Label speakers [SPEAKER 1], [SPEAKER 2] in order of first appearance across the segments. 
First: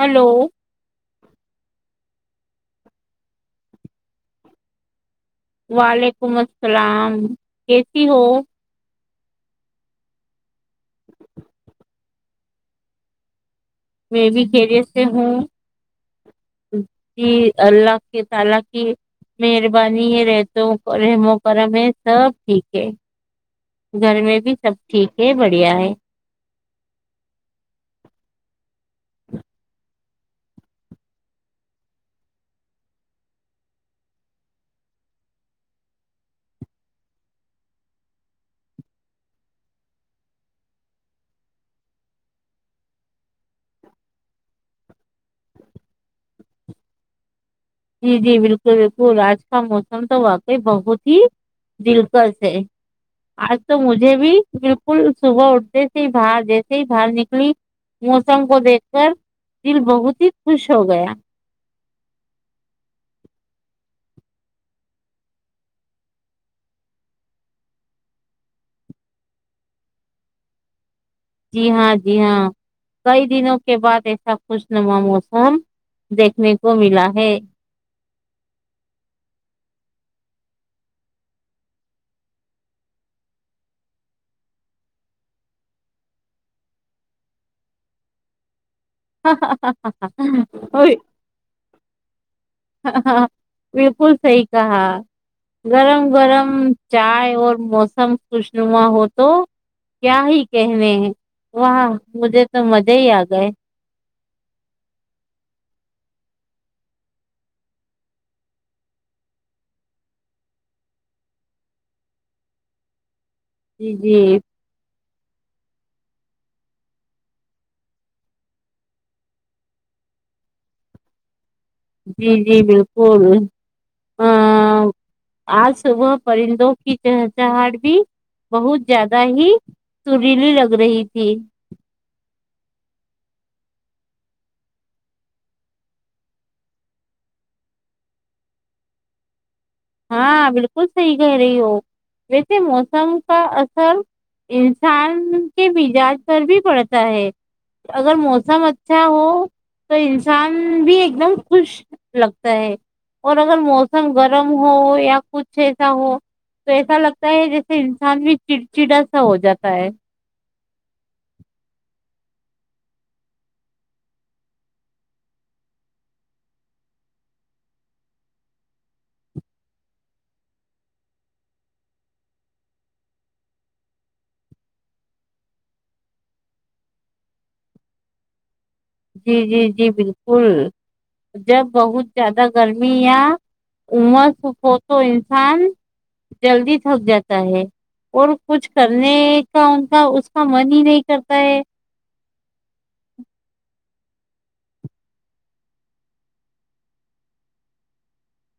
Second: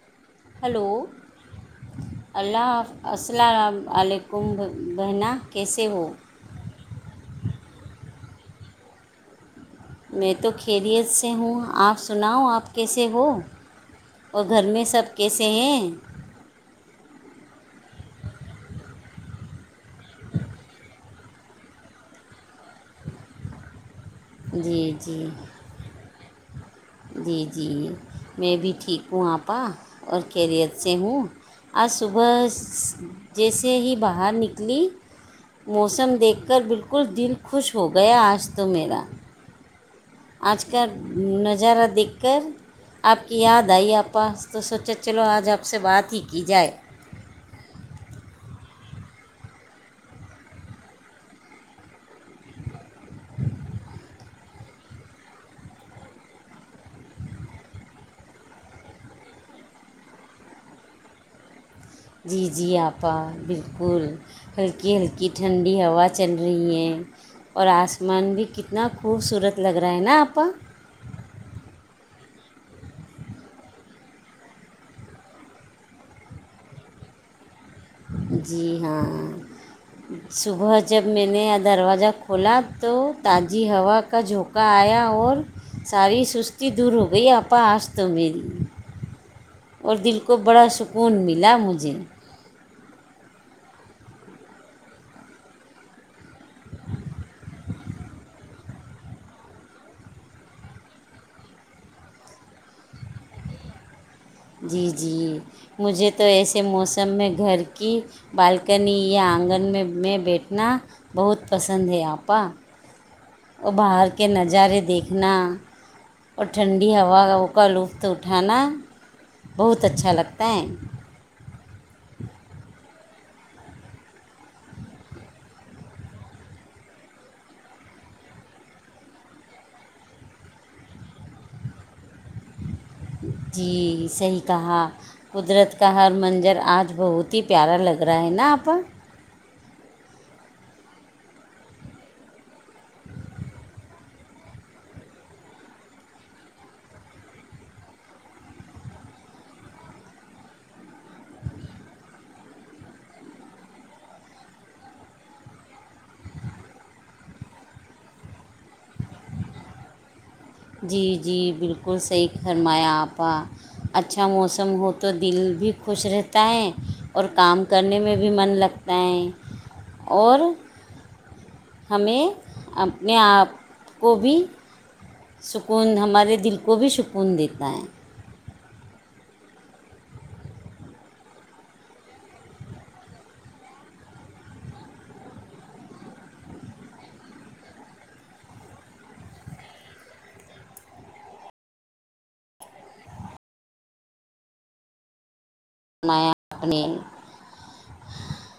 [SPEAKER 1] hello [unintelligible]
[SPEAKER 2] اللہف السلام علیکم بہنا کیسے ہو
[SPEAKER 1] وعلیکم السلام ہ ایسی ہو
[SPEAKER 2] میں تو [unintelligible] کیریئر سے ہوں آپ سناؤ آپ کیسے ہو
[SPEAKER 1] میں بھی
[SPEAKER 2] اور گھر
[SPEAKER 1] گھیرے
[SPEAKER 2] میں سب
[SPEAKER 1] سے ہوں
[SPEAKER 2] کیسے ہیں
[SPEAKER 1] اے اللہ کے تعالی کے مہربانی یہ رہتا ہوں رحم و کرم ہے سب ٹھیک ہے گھر میں بھی سب
[SPEAKER 2] جی
[SPEAKER 1] ٹھیک
[SPEAKER 2] جی
[SPEAKER 1] ہے بڑھیا ہے
[SPEAKER 2] جی جی میں بھی ٹھیک ہوں آپا اور خیریت سے ہوں آج صبح جیسے ہی باہر نکلی موسم دیکھ کر بالکل دل خوش ہو گیا آج تو میرا آج کا نظارہ دیککھھ کر آپ کی یاد آئی آ پاس تو سوچے چلو آج آپ سے بات ہی کی جائے
[SPEAKER 1] جی جی بالکل بالکل آج کا موسم تو واقعی بہت ہی دلکش ہے آج تو مجھے بھی بالکل صبح اٹھتے سے ہی باہر جیسے ہی باہر نکلی موسم کو دیکھ کر دل بہت ہی خوش ہو گیا
[SPEAKER 2] جی جی آپا بالکل ہلکی ہلکی ٹھنڈی ہوا چل رہی ہیں اور آسمان بھی کتنا خوبصورت لگ رہا ہے نا آپا
[SPEAKER 1] جی ہاں جی ہاں کئی دنوں کے بعد ایسا خوشنما موسم دیکھنے کو ملا ہے
[SPEAKER 2] جی ہاں صبح جب میں نے دروازہ کھولا تو تازی ہوا کا جھونکہ آیا اور ساری سستی دور ہو گئی آا آج تو میری
[SPEAKER 1] ہاں ہ
[SPEAKER 2] اور دل کو بڑا
[SPEAKER 1] ہ وہ
[SPEAKER 2] سکون ملا مجھے
[SPEAKER 1] ہاں ہاں بالکل صحیح کہا گرم گرم چائے اور موسم خوش نما ہو تو کیا ہی کہنے ہیں وہاہ مجھے تو مزے ہی آ گئے
[SPEAKER 2] جی جی مجھے تو ایسے موسم میں گھر کی بالکنی یا آنگن میں میں بیٹھنا بہت پسند ہے آپ کا وہ
[SPEAKER 1] جی
[SPEAKER 2] باہر کے
[SPEAKER 1] جی
[SPEAKER 2] نظارے دیکھے اھنا اور ٹھنڈی ہوا کا لطف اٹھانا بہت اچھا لگتا ہے
[SPEAKER 1] جی جی بالکل ا آج صبح پرندوں کی چہچہاٹ بھی بہت زیادہ ہی سریلی لگ رہی تھی
[SPEAKER 2] جی صحیح کہا قدرت کا ہر منظر آج بہت ہی پیارا لگ رہا ہے نا آپ
[SPEAKER 1] ہاں بالکل صحیح کہہ رہی ہو ویسے موسم کا اثر انسان کے مجاج پر بھی پڑتا ہے اگر موسم اچھا ہو تو انسان بھی ایک دم خوش لگتا ہے اور اگر موسم گرم ہو یا کچھ ایسا ہو تو ایسا لگتا ہے جیسے انسان بھی چڑچڑا سا ہو جاتا ہے
[SPEAKER 2] جی جی بالکل صحیح فرمایا آپ کا اچھا موسم ہو تو دل بھی خوش رہتا ہے اور کام کرنے میں بھی من لگتا ہے اور ہمیں اپنے آپ کو بھی سکون ہمارے دل کو بھی سکون دیتا ہے
[SPEAKER 1] جی جی جی بالکل جب بہت زیادہ گرمی یا عما سوکھ ہو تو انسان جلدی تھک جاتا ہے اور کچھ کرنے کا ان کا اس کا من ہی نہیں کرتا ہے
[SPEAKER 2] منا اپ اپنیل [unintelligible]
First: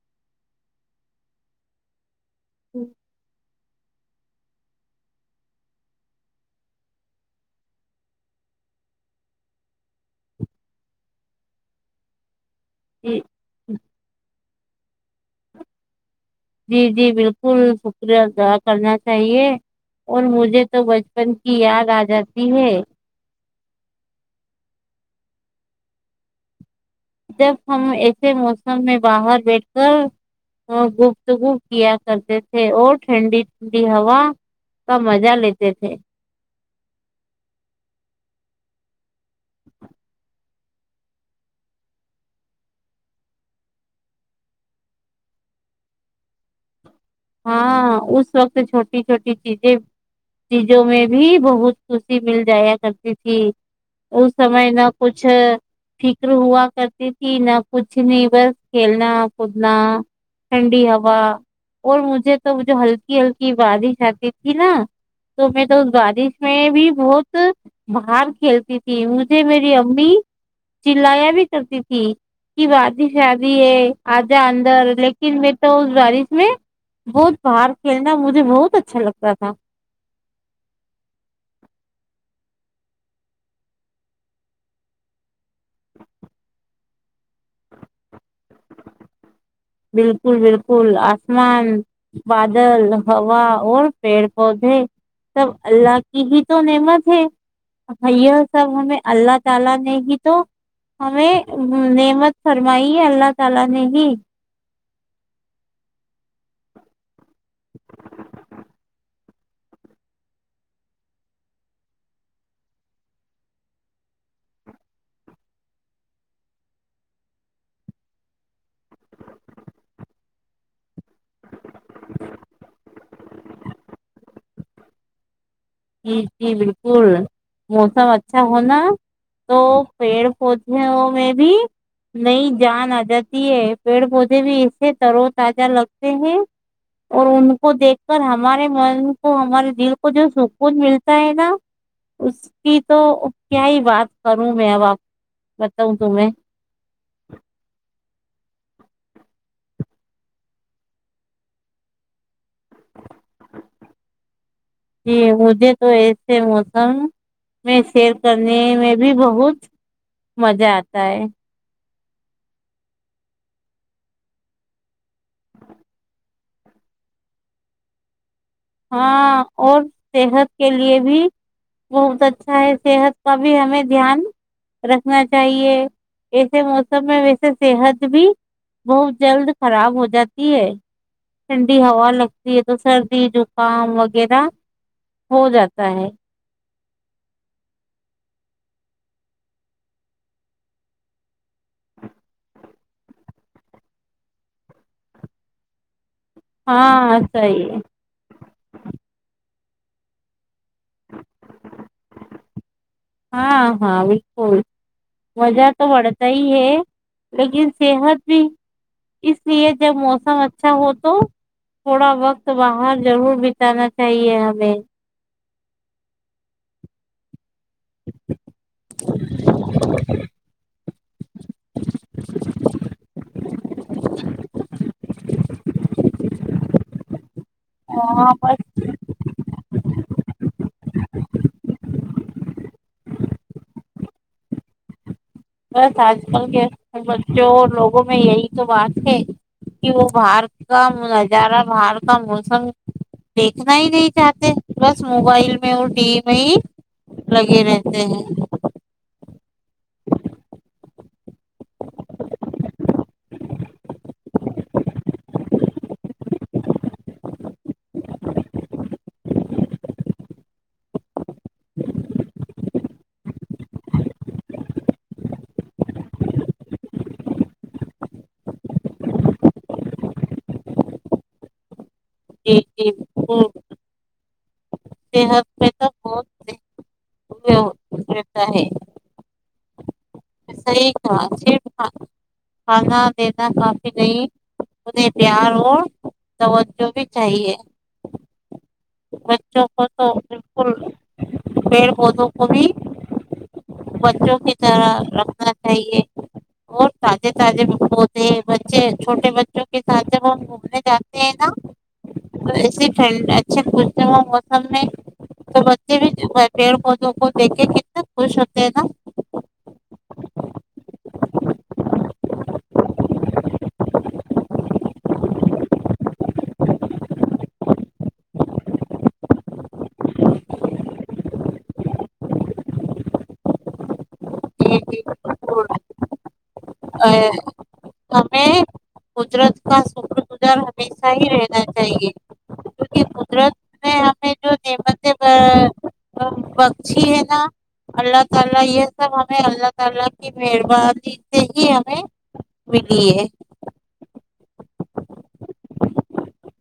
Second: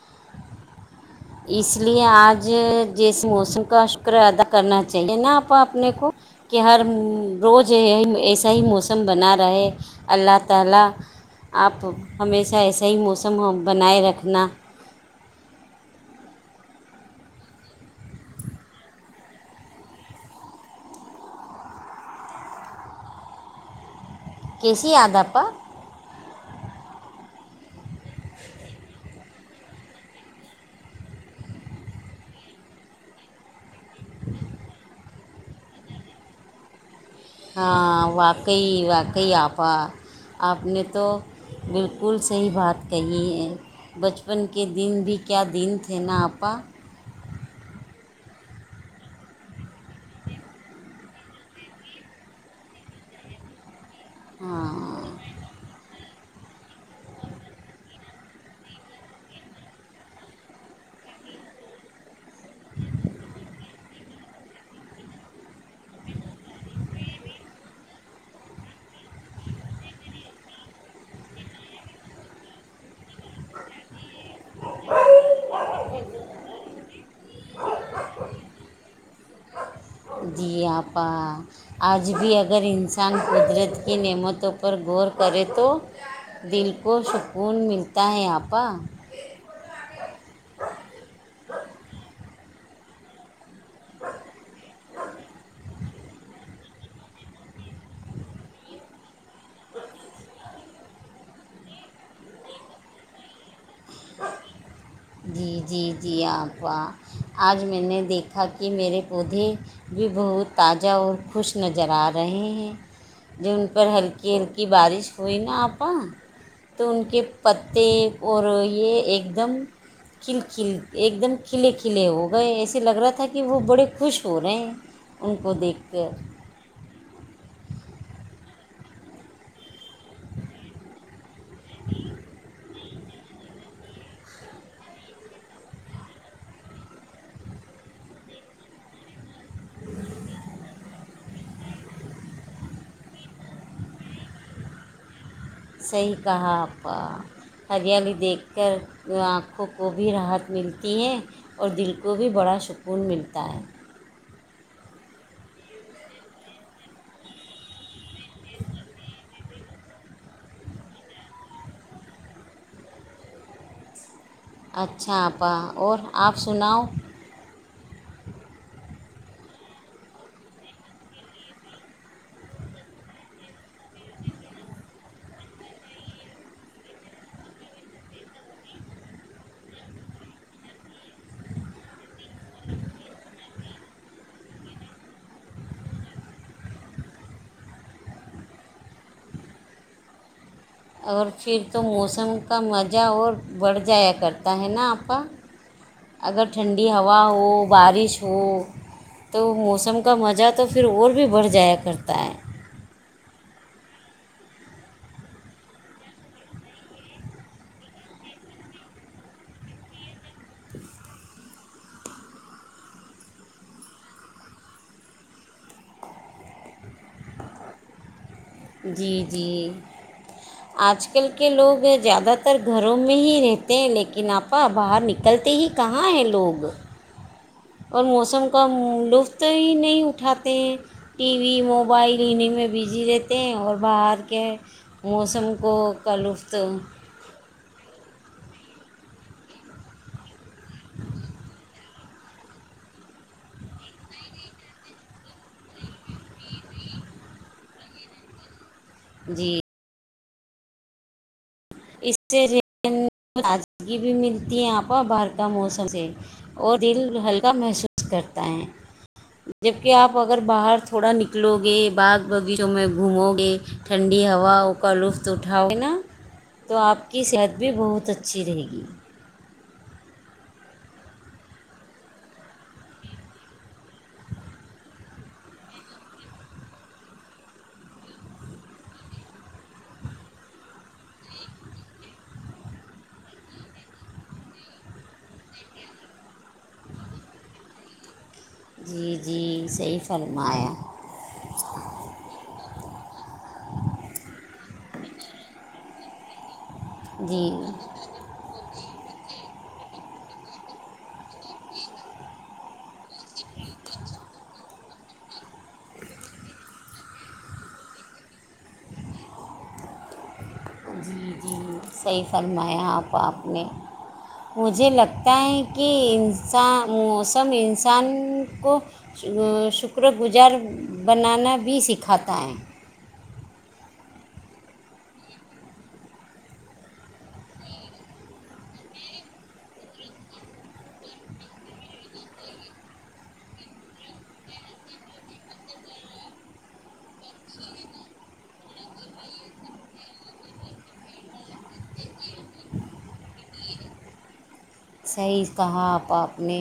[SPEAKER 2] اس لیے آج اج جس موسم کا شکر ادا کرنا چاہیے نہ اپ اپنے کو کہ ہر روز ایسا ہی موسم بنا رہا ہے اللہ تعالی اپ ہمیں ایسا ایسا ہی
[SPEAKER 1] جی
[SPEAKER 2] موسم ہو بنائے رکھنا
[SPEAKER 1] جی جی بالکل شکریہا کرنا چاہیے اور مجھے تو بچپن کی یاد آ جاتی ہے
[SPEAKER 2] ک سی یاادپ [unintelligible]
[SPEAKER 1] جب ہم ایسے موسم میں باہر بیٹھ کر گفتگو کیا کرتے تھے اور ٹھنڈی بھی ہوا کمج مجا لیتے تھے
[SPEAKER 2] ہاں واقعی واقعی آپا آپ نے تو بالکل صحیح بات کہی ہے بچپن کے دن بھی کیا دن تھے نا آپا
[SPEAKER 1] ہاں اس وقت چھوٹی چھوٹی چیزیں چیزوں میں بھی بہت خوشی مل جایا کرتی تھی ا سمے نہ
[SPEAKER 2] ہاں
[SPEAKER 1] کچھ فکر ہوا کرتی تھی نہ کچھ نہیں بس کھیلنا کودنا ٹھنڈی ہوا اور مجھے تو جو ہلکی ہلکی بارش آتی تھی نا تو میں تو اس بادش میں بھی بہت باہر کھیلتی تھی مجھے میری امی چلایا بھی کرتی تھی کہ وادش شادی ہے [inaudible] آ جا اندر لیکن میں تو اس بارش میں [inaudible] بہت باہر کھیلنا مجھے بہت اچھا [inaudible] اچھا لگتا تھا [inaudible]
[SPEAKER 2] کچھ بھی اگر انسان قدرت کی نعمتوں پر غور کرے تو دل [inaudible] کو سکون ملتا ہے آپا
[SPEAKER 1] [inaudible] نہیں
[SPEAKER 2] جی جی جی آپپ آج میں نے دیکھا کہ میرے پودے بھی بہت تازہ اور خوش نظر آ رہے ہیں جب ان پر ہلکی ہلکی بارش ہوئی نا آپا تو ان کے پتے اور یہ ایک دم کلل ایک دم کھلے کھلے ہو گئے ایسے لگ رہا تھا کہ وہ بڑے خوش ہو رہے ہیں ان کو دیکھ
[SPEAKER 1] جی
[SPEAKER 2] کر
[SPEAKER 1] جی بالکل موسم اچھا اچھا ہونا تو پیڑ پودوں میں بھی نئی جان آ جاتی ہے پیڑ پودے بھی ایسے ترو تازہ لگتے ہیں اور ان کو دیکھ کر ہمارے من کو ہمارے دل کو جو سوکھ کون ملتا ہے نا اس کی تو کیا ہی بات کروں میں ابپ [inaudible]
[SPEAKER 2] صی کہاپا حجیلی دیکھ کر آنکھوں کو بھی راحت ملتی ہے اور دل کو بھی بڑا سکون ملتا ہے
[SPEAKER 1] جی مجھے تو ایسے موسم میں سیر سنے میں بھی بہت مزہ آتا ہے [inaudible]
[SPEAKER 2] اچھا آپا اور آپ سناؤ
[SPEAKER 1] ہاں اور صحت کے لیے بھی بہت اچھا ہے صحت کا بھی ہمیں دھیان رکھنا چاہیے ایسے موسم میں ویسے صحت بھی بہت جلد خراب ہو جاتی ہے ٹھنڈی ہوا لگ یہ تو سردی جو [inaudible] کام وغیرہ ہو جاتا ہے [inaudible]
[SPEAKER 2] اور پھر تو موسم کا مزہ اور بڑھ جایا کرتا ہے نا آپ کا اگر ٹھنڈی
[SPEAKER 1] ہاں
[SPEAKER 2] ہوا ہو
[SPEAKER 1] صحیح
[SPEAKER 2] بارش ہو تو موسم کا مزہ تو پھر اور بھی بڑھ جایا کرتا ہے [inaudible]
[SPEAKER 1] ہاں ہاں بالکل مزہ تو بڑھتا ہی ہے لیکن صحت بھی اس لیے جب موسم اچھا ہو تو تھوڑا وقت باہر ضرور بتانا چاہیے ہمیں جچ
[SPEAKER 2] جی جی آج کل کے لوگ زیادہ تر گھروں میں ہی رہتے ہیں لیکن آپا باہر نکلتے ہی کہاں ہیں لوگ اور
[SPEAKER 1] ہاں
[SPEAKER 2] موسم
[SPEAKER 1] بس
[SPEAKER 2] کا لطف ہی نہیں اٹھاتے ہیں ٹی وی موبائل کلیننگ میں بزی رہتے ہیں اور باہر کے موسم کو
[SPEAKER 1] بس
[SPEAKER 2] کا
[SPEAKER 1] آج کل
[SPEAKER 2] لطف
[SPEAKER 1] کے بچے لوگ لوگوں میں یہی تو بات ہے کہ وہ باہر کا نظارہ باہر کا موسم دیکھنا ہی نہیں چاہتے بس موبائل میں اور ٹی وی میں ہی لگے رہتے ہیں
[SPEAKER 2] جی اس سے تازگی بھی ملتی ہے آپ باہر کا موسم سے اور دل ہلکا محسوس کرتا ہے جبک آپ اگر باہر تھوڑا نکلو گے باغ بغیچوں میں گھومو گے ٹھنڈی ہواؤں کا لطف اٹھاؤ گے نا تو آپ کی صحت بھی بہت اچھی رہے گی
[SPEAKER 1] جی جی ہ صحت پ بت و ہے صحیح تھا صرف کھانا دینا کافی نہیں انہیں پیار اور توجہ بھی چاہیے
[SPEAKER 2] جی جی
[SPEAKER 1] بچوں کو
[SPEAKER 2] صحیح
[SPEAKER 1] تو
[SPEAKER 2] فلما آیا
[SPEAKER 1] بالکل پیڑ پودوں کو بھی بچوں کی طرح رکھنا چاہیے اور تازے تازے
[SPEAKER 2] جی
[SPEAKER 1] ہوتے ہیں بچے چھوٹے بچے کے ساتھ جب ہم گھومنے جاتے ہیں نا ایے اچھے پچتے وہ موسم میں تو بچے بھی پیڑ پودوں کو دیکھ کے کتنے خوش ہوتے ہیں نا
[SPEAKER 2] جی جی صحیح فرمایں آپ آپ نے مجھے لگتا ہے کہ انسان موسم انسان کو شکر گزار بنانا بھی سکھاتا ہے
[SPEAKER 1] جی اے ہمیں اور ہمیشہ ہی رہنا چاہیے کیونکہ بچی ہیں نا اللہ تعالی یہ سب ہمیں اللہ تعالی کی مہربانی سے ہی ہمیں ملی ہے
[SPEAKER 2] صحیح کہا آپ آپ نے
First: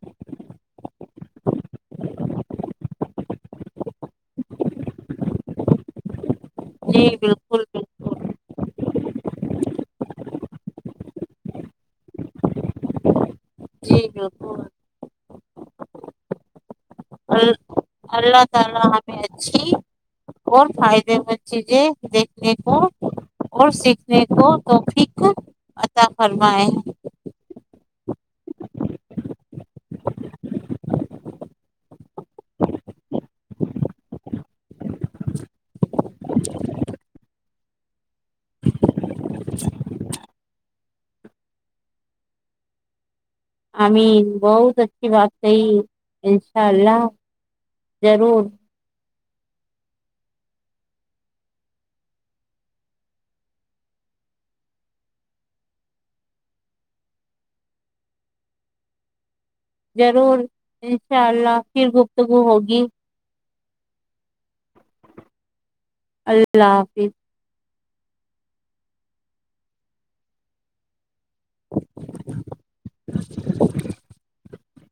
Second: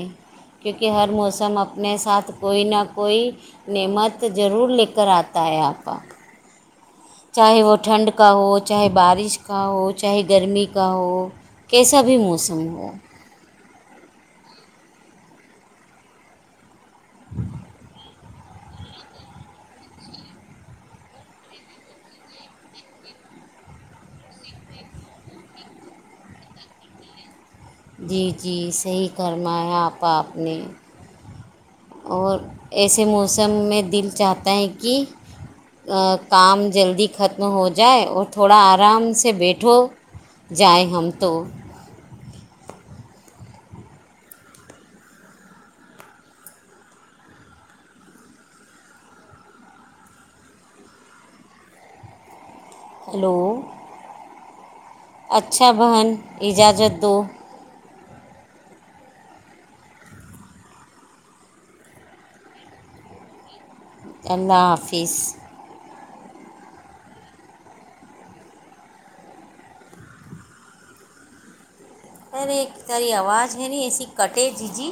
[SPEAKER 2] کیونکہ ہر موسم اپنے ساتھ کوئی نہ کوئی نعمت ضرور لے کر آتا ہے آپا
[SPEAKER 1] جی
[SPEAKER 2] چاہے
[SPEAKER 1] بالکل
[SPEAKER 2] وہ ٹھنڈ
[SPEAKER 1] بالکل
[SPEAKER 2] کا ہو چاہے بارش کا ہو چاہے گرمی کا ہو کیسا بھی موسم ہو
[SPEAKER 1] جی بالکل اللہ تعالی ہمیں اچھی اور فائدے مند چیزیں دیکھنے کو اور سیکھنے کو توفک عطا فرمائے
[SPEAKER 2] جی جی صحیح کرمایا اپنے ا پا اور ایسے موسم میں دل چاہتا ہے کہ کام جلدی ختم ہو جائے اور تھوڑا آرام سے بیٹھو جائیں ہم تو
[SPEAKER 1] امین بہت اچھی بات کہی ان شاء اللہ ضرور
[SPEAKER 2] ہیلو اچھا بہن اجازت دو
[SPEAKER 1] ضرور انشاء اللہ پھر گفتگو ہوگی
[SPEAKER 2] اللہ حافظ
[SPEAKER 1] اللہ حافظ
[SPEAKER 2] ارے تیری آواز ہے ن ایسی کٹے جی جی